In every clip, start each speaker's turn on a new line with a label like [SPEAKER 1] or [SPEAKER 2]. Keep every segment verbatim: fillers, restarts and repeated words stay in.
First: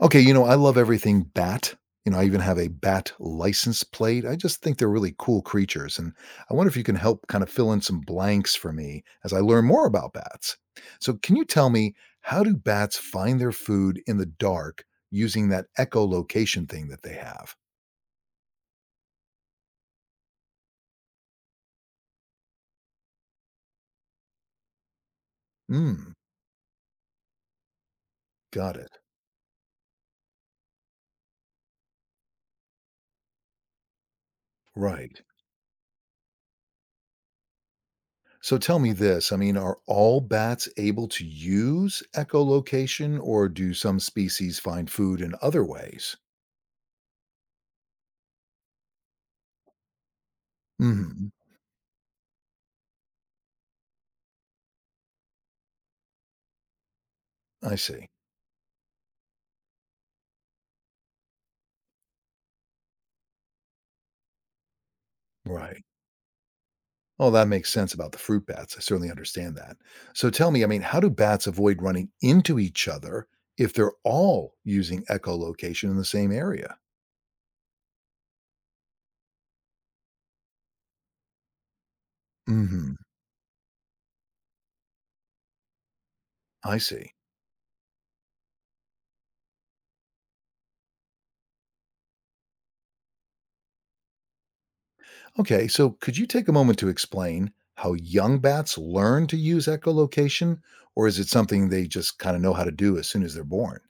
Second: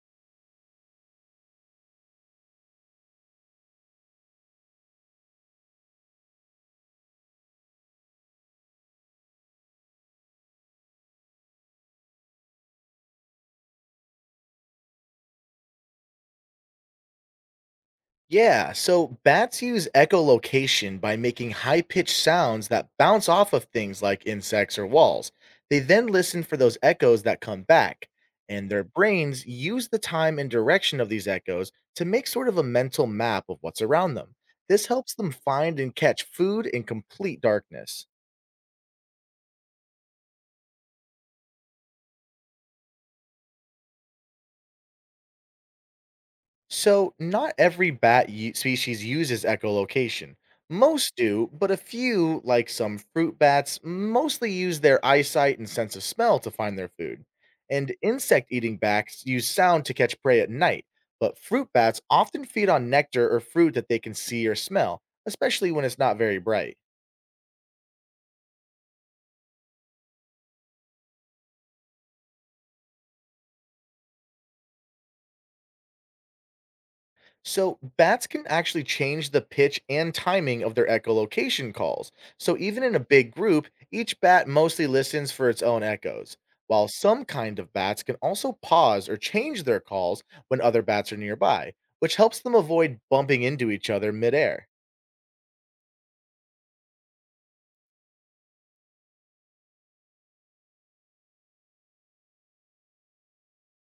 [SPEAKER 1] Okay, you know, I love everything bat. You know, I even have a bat license plate. I just think they're really cool creatures. And I wonder if you can help kind of fill in some blanks for me as I learn more about bats. So, can you tell me how do bats find their food in the dark using that echolocation thing that they have?
[SPEAKER 2] Yeah, so bats use echolocation by making high pitched sounds that bounce off of things like insects or walls. They then
[SPEAKER 1] Hmm,
[SPEAKER 2] listen for those echoes that come back, and
[SPEAKER 1] got
[SPEAKER 2] their
[SPEAKER 1] it.
[SPEAKER 2] brains use the time and direction of these echoes to make sort of a mental map of what's around them. This helps
[SPEAKER 1] Right.
[SPEAKER 2] them find and catch food in complete darkness.
[SPEAKER 1] So, tell me this, I mean, are all bats able to use echolocation or do some species find food in other ways?
[SPEAKER 2] So, not every bat u- species uses echolocation. Most
[SPEAKER 1] Hmm,
[SPEAKER 2] do, but a few, like some fruit bats, mostly use their eyesight and sense of smell to find their food.
[SPEAKER 1] I
[SPEAKER 2] And
[SPEAKER 1] see.
[SPEAKER 2] insect eating bats use sound to catch prey at night, but fruit bats often feed on nectar or fruit that they can see or smell, especially
[SPEAKER 1] Right.
[SPEAKER 2] when it's not very bright.
[SPEAKER 1] Oh, that makes sense about the fruit bats. I certainly understand that. So tell me, I mean, how do bats avoid running into each other if they're all using echolocation in the same area?
[SPEAKER 2] So, bats can actually change the pitch and timing of their echolocation calls. So, even in
[SPEAKER 1] Hmm,
[SPEAKER 2] a big group, each bat mostly listens for its own echoes.
[SPEAKER 1] I
[SPEAKER 2] While
[SPEAKER 1] see.
[SPEAKER 2] some kind of bats can also pause or change their calls when other bats are nearby, which helps them avoid bumping into each other midair.
[SPEAKER 1] Okay, so could you take a moment to explain how young bats learn to use echolocation, or is it something they just kind of know how to do as soon as they're born?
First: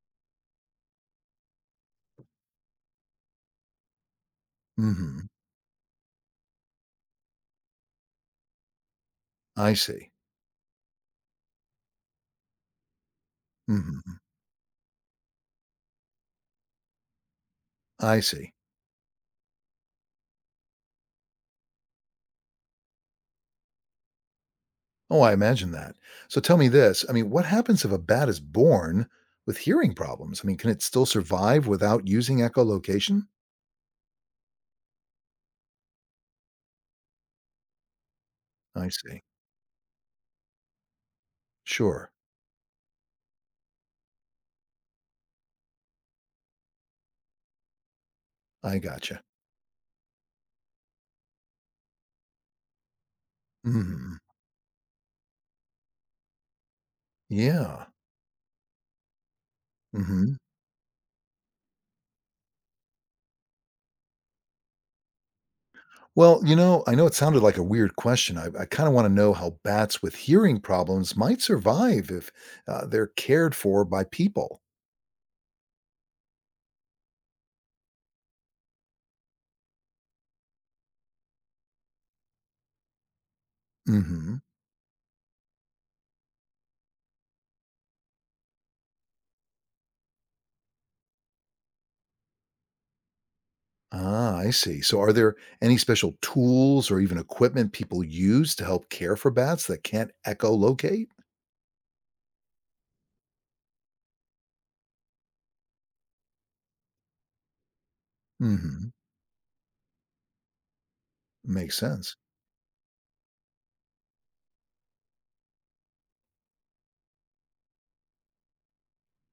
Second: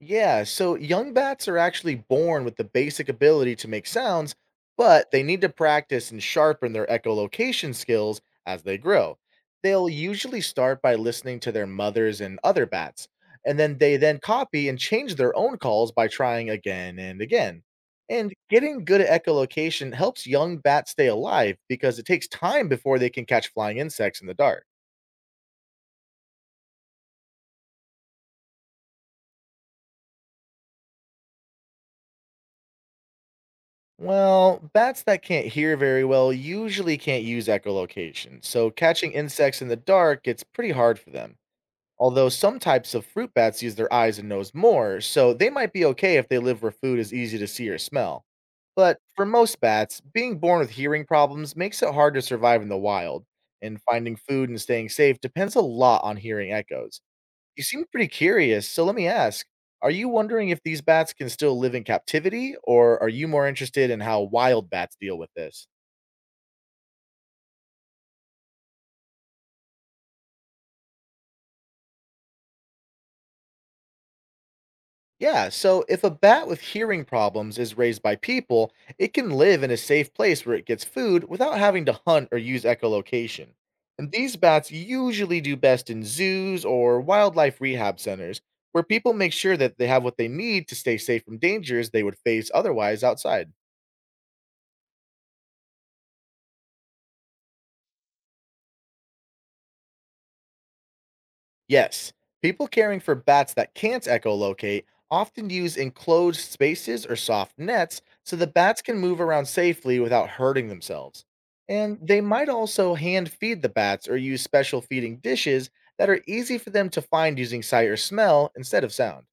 [SPEAKER 2] Yeah, so young bats are actually born with the basic ability to make sounds, but they
[SPEAKER 1] Hmm,
[SPEAKER 2] need to practice and sharpen their echolocation skills as they grow.
[SPEAKER 1] I
[SPEAKER 2] They'll
[SPEAKER 1] see.
[SPEAKER 2] usually start by listening to their mothers and other bats, and then they then
[SPEAKER 1] Hmm,
[SPEAKER 2] copy and change their own calls by trying again and again.
[SPEAKER 1] I
[SPEAKER 2] And
[SPEAKER 1] see.
[SPEAKER 2] getting good at echolocation helps young bats stay alive because it takes time before they can catch flying insects in the dark.
[SPEAKER 1] Oh, I imagine that. So tell me this. I mean, what happens if a bat is born with hearing problems? I mean, can it still survive without using echolocation?
[SPEAKER 2] Well, bats that can't hear very well usually can't use echolocation, so
[SPEAKER 1] I
[SPEAKER 2] catching
[SPEAKER 1] see.
[SPEAKER 2] insects in the dark gets pretty hard for them.
[SPEAKER 1] Sure.
[SPEAKER 2] Although some types of fruit bats use their eyes and nose more, so they might be okay if they live where food is easy to see or smell.
[SPEAKER 1] I
[SPEAKER 2] But
[SPEAKER 1] gotcha.
[SPEAKER 2] for most bats, being born with hearing problems makes it hard to survive in the wild, and finding
[SPEAKER 1] Hmm.
[SPEAKER 2] food and staying safe depends a lot on hearing echoes. You seem
[SPEAKER 1] Yeah.
[SPEAKER 2] pretty curious, so let me ask, are you
[SPEAKER 1] Hmm.
[SPEAKER 2] wondering if these bats can still live in captivity, or are you more interested in how wild bats deal with this?
[SPEAKER 1] Well, you know, I know it sounded like a weird question. I, I kind of want to know how bats with hearing problems might survive if uh, they're cared for by people.
[SPEAKER 2] Yeah, so if a bat with hearing problems is raised by people, it can live in a safe place where it gets food without having to hunt or use echolocation. And these
[SPEAKER 1] Hmm.
[SPEAKER 2] bats usually do best in zoos or wildlife rehab centers, where people make sure that they have what they need to stay safe from dangers they would face otherwise outside.
[SPEAKER 1] Ah, I see. So, are there any special tools or even equipment people use to help care for bats that can't echolocate?
[SPEAKER 2] Yes, people caring for bats that can't echolocate often use enclosed spaces or soft nets so the bats
[SPEAKER 1] Mhm.
[SPEAKER 2] can move around safely without hurting themselves.
[SPEAKER 1] Makes
[SPEAKER 2] And
[SPEAKER 1] sense.
[SPEAKER 2] they might also hand feed the bats or use special feeding dishes that are easy for them to find using sight or smell instead of sound.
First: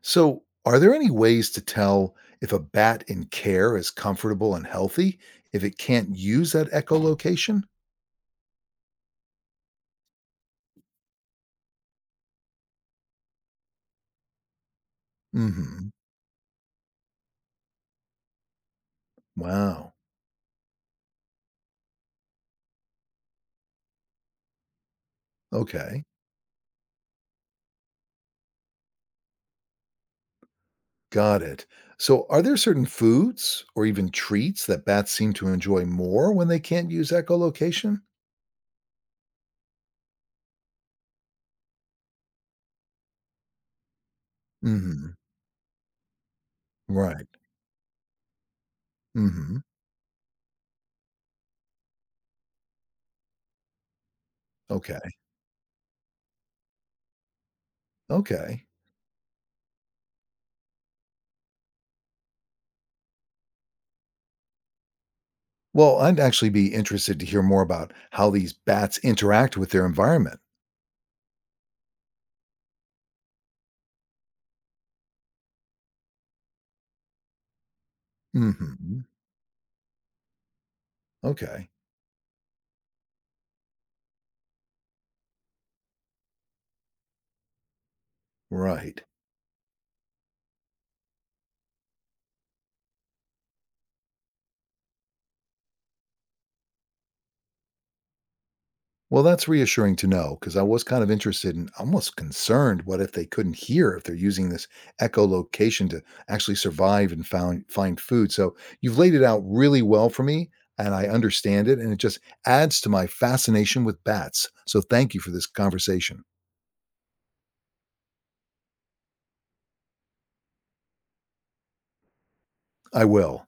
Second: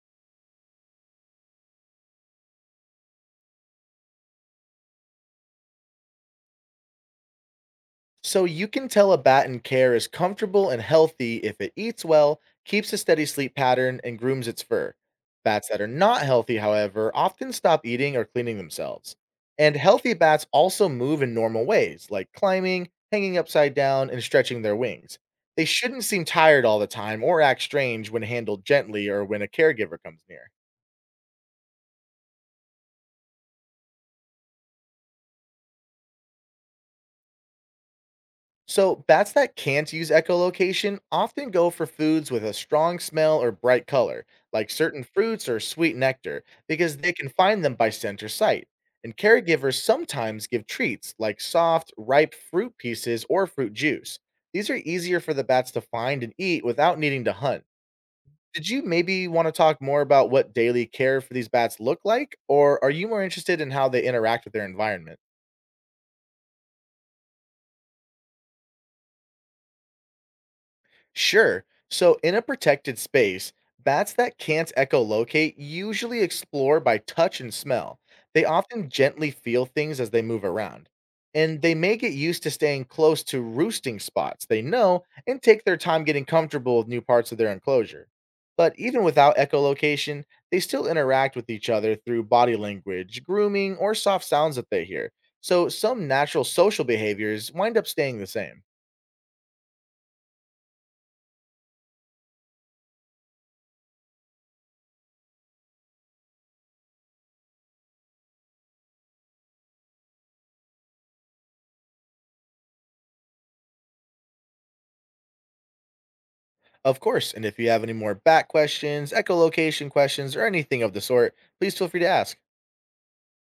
[SPEAKER 1] So, are there any ways to tell if a bat in care is comfortable and healthy if it can't use that echolocation?
[SPEAKER 2] So you can tell a bat in care is comfortable and healthy if it eats well, keeps a steady sleep pattern, and grooms its fur. Bats that are
[SPEAKER 1] Mhm.
[SPEAKER 2] not healthy, however, often stop eating or cleaning themselves. And
[SPEAKER 1] Wow.
[SPEAKER 2] healthy bats also move in normal ways, like climbing, hanging upside down, and stretching their wings. They shouldn't
[SPEAKER 1] Okay.
[SPEAKER 2] seem tired all the time or act strange when handled gently or when a caregiver comes near.
[SPEAKER 1] Got it. So, are there certain foods or even treats that bats seem to enjoy more when they can't use echolocation?
[SPEAKER 2] So, bats that can't use echolocation often go for foods with a strong smell or bright color, like certain
[SPEAKER 1] Mhm.
[SPEAKER 2] fruits or sweet nectar, because they
[SPEAKER 1] Right.
[SPEAKER 2] can find them by scent or sight. And
[SPEAKER 1] Mhm.
[SPEAKER 2] caregivers sometimes give treats like soft, ripe fruit pieces or fruit juice. These are
[SPEAKER 1] Okay.
[SPEAKER 2] easier for the bats to find and eat without needing to hunt.
[SPEAKER 1] Okay.
[SPEAKER 2] Did you maybe want to talk more about what daily care for these bats look like, or are you more interested in how they interact with their environment?
[SPEAKER 1] Well, I'd actually be interested to hear more about how these bats interact with their environment.
[SPEAKER 2] Sure. So, in a protected space, bats that can't echolocate usually explore by touch and smell. They often
[SPEAKER 1] Mhm.
[SPEAKER 2] gently feel things as they move around. And
[SPEAKER 1] Okay.
[SPEAKER 2] they may get used to staying close to roosting spots they know and take their time getting comfortable with new parts of their enclosure. But even
[SPEAKER 1] Right.
[SPEAKER 2] without echolocation, they still interact with each other through body language, grooming, or soft sounds that they hear. So, some natural social behaviors wind up staying the same.
[SPEAKER 1] Well, that's reassuring to know because I was kind of interested and almost concerned. What if they couldn't hear if they're using this echolocation to actually survive and found, find food? So you've laid it out really well for me, and I understand it. And it just adds to my fascination with bats. So thank you for this conversation.
[SPEAKER 2] Of course, and if you have any more bat questions, echolocation questions, or anything of the sort, please feel free to ask.
[SPEAKER 1] I will.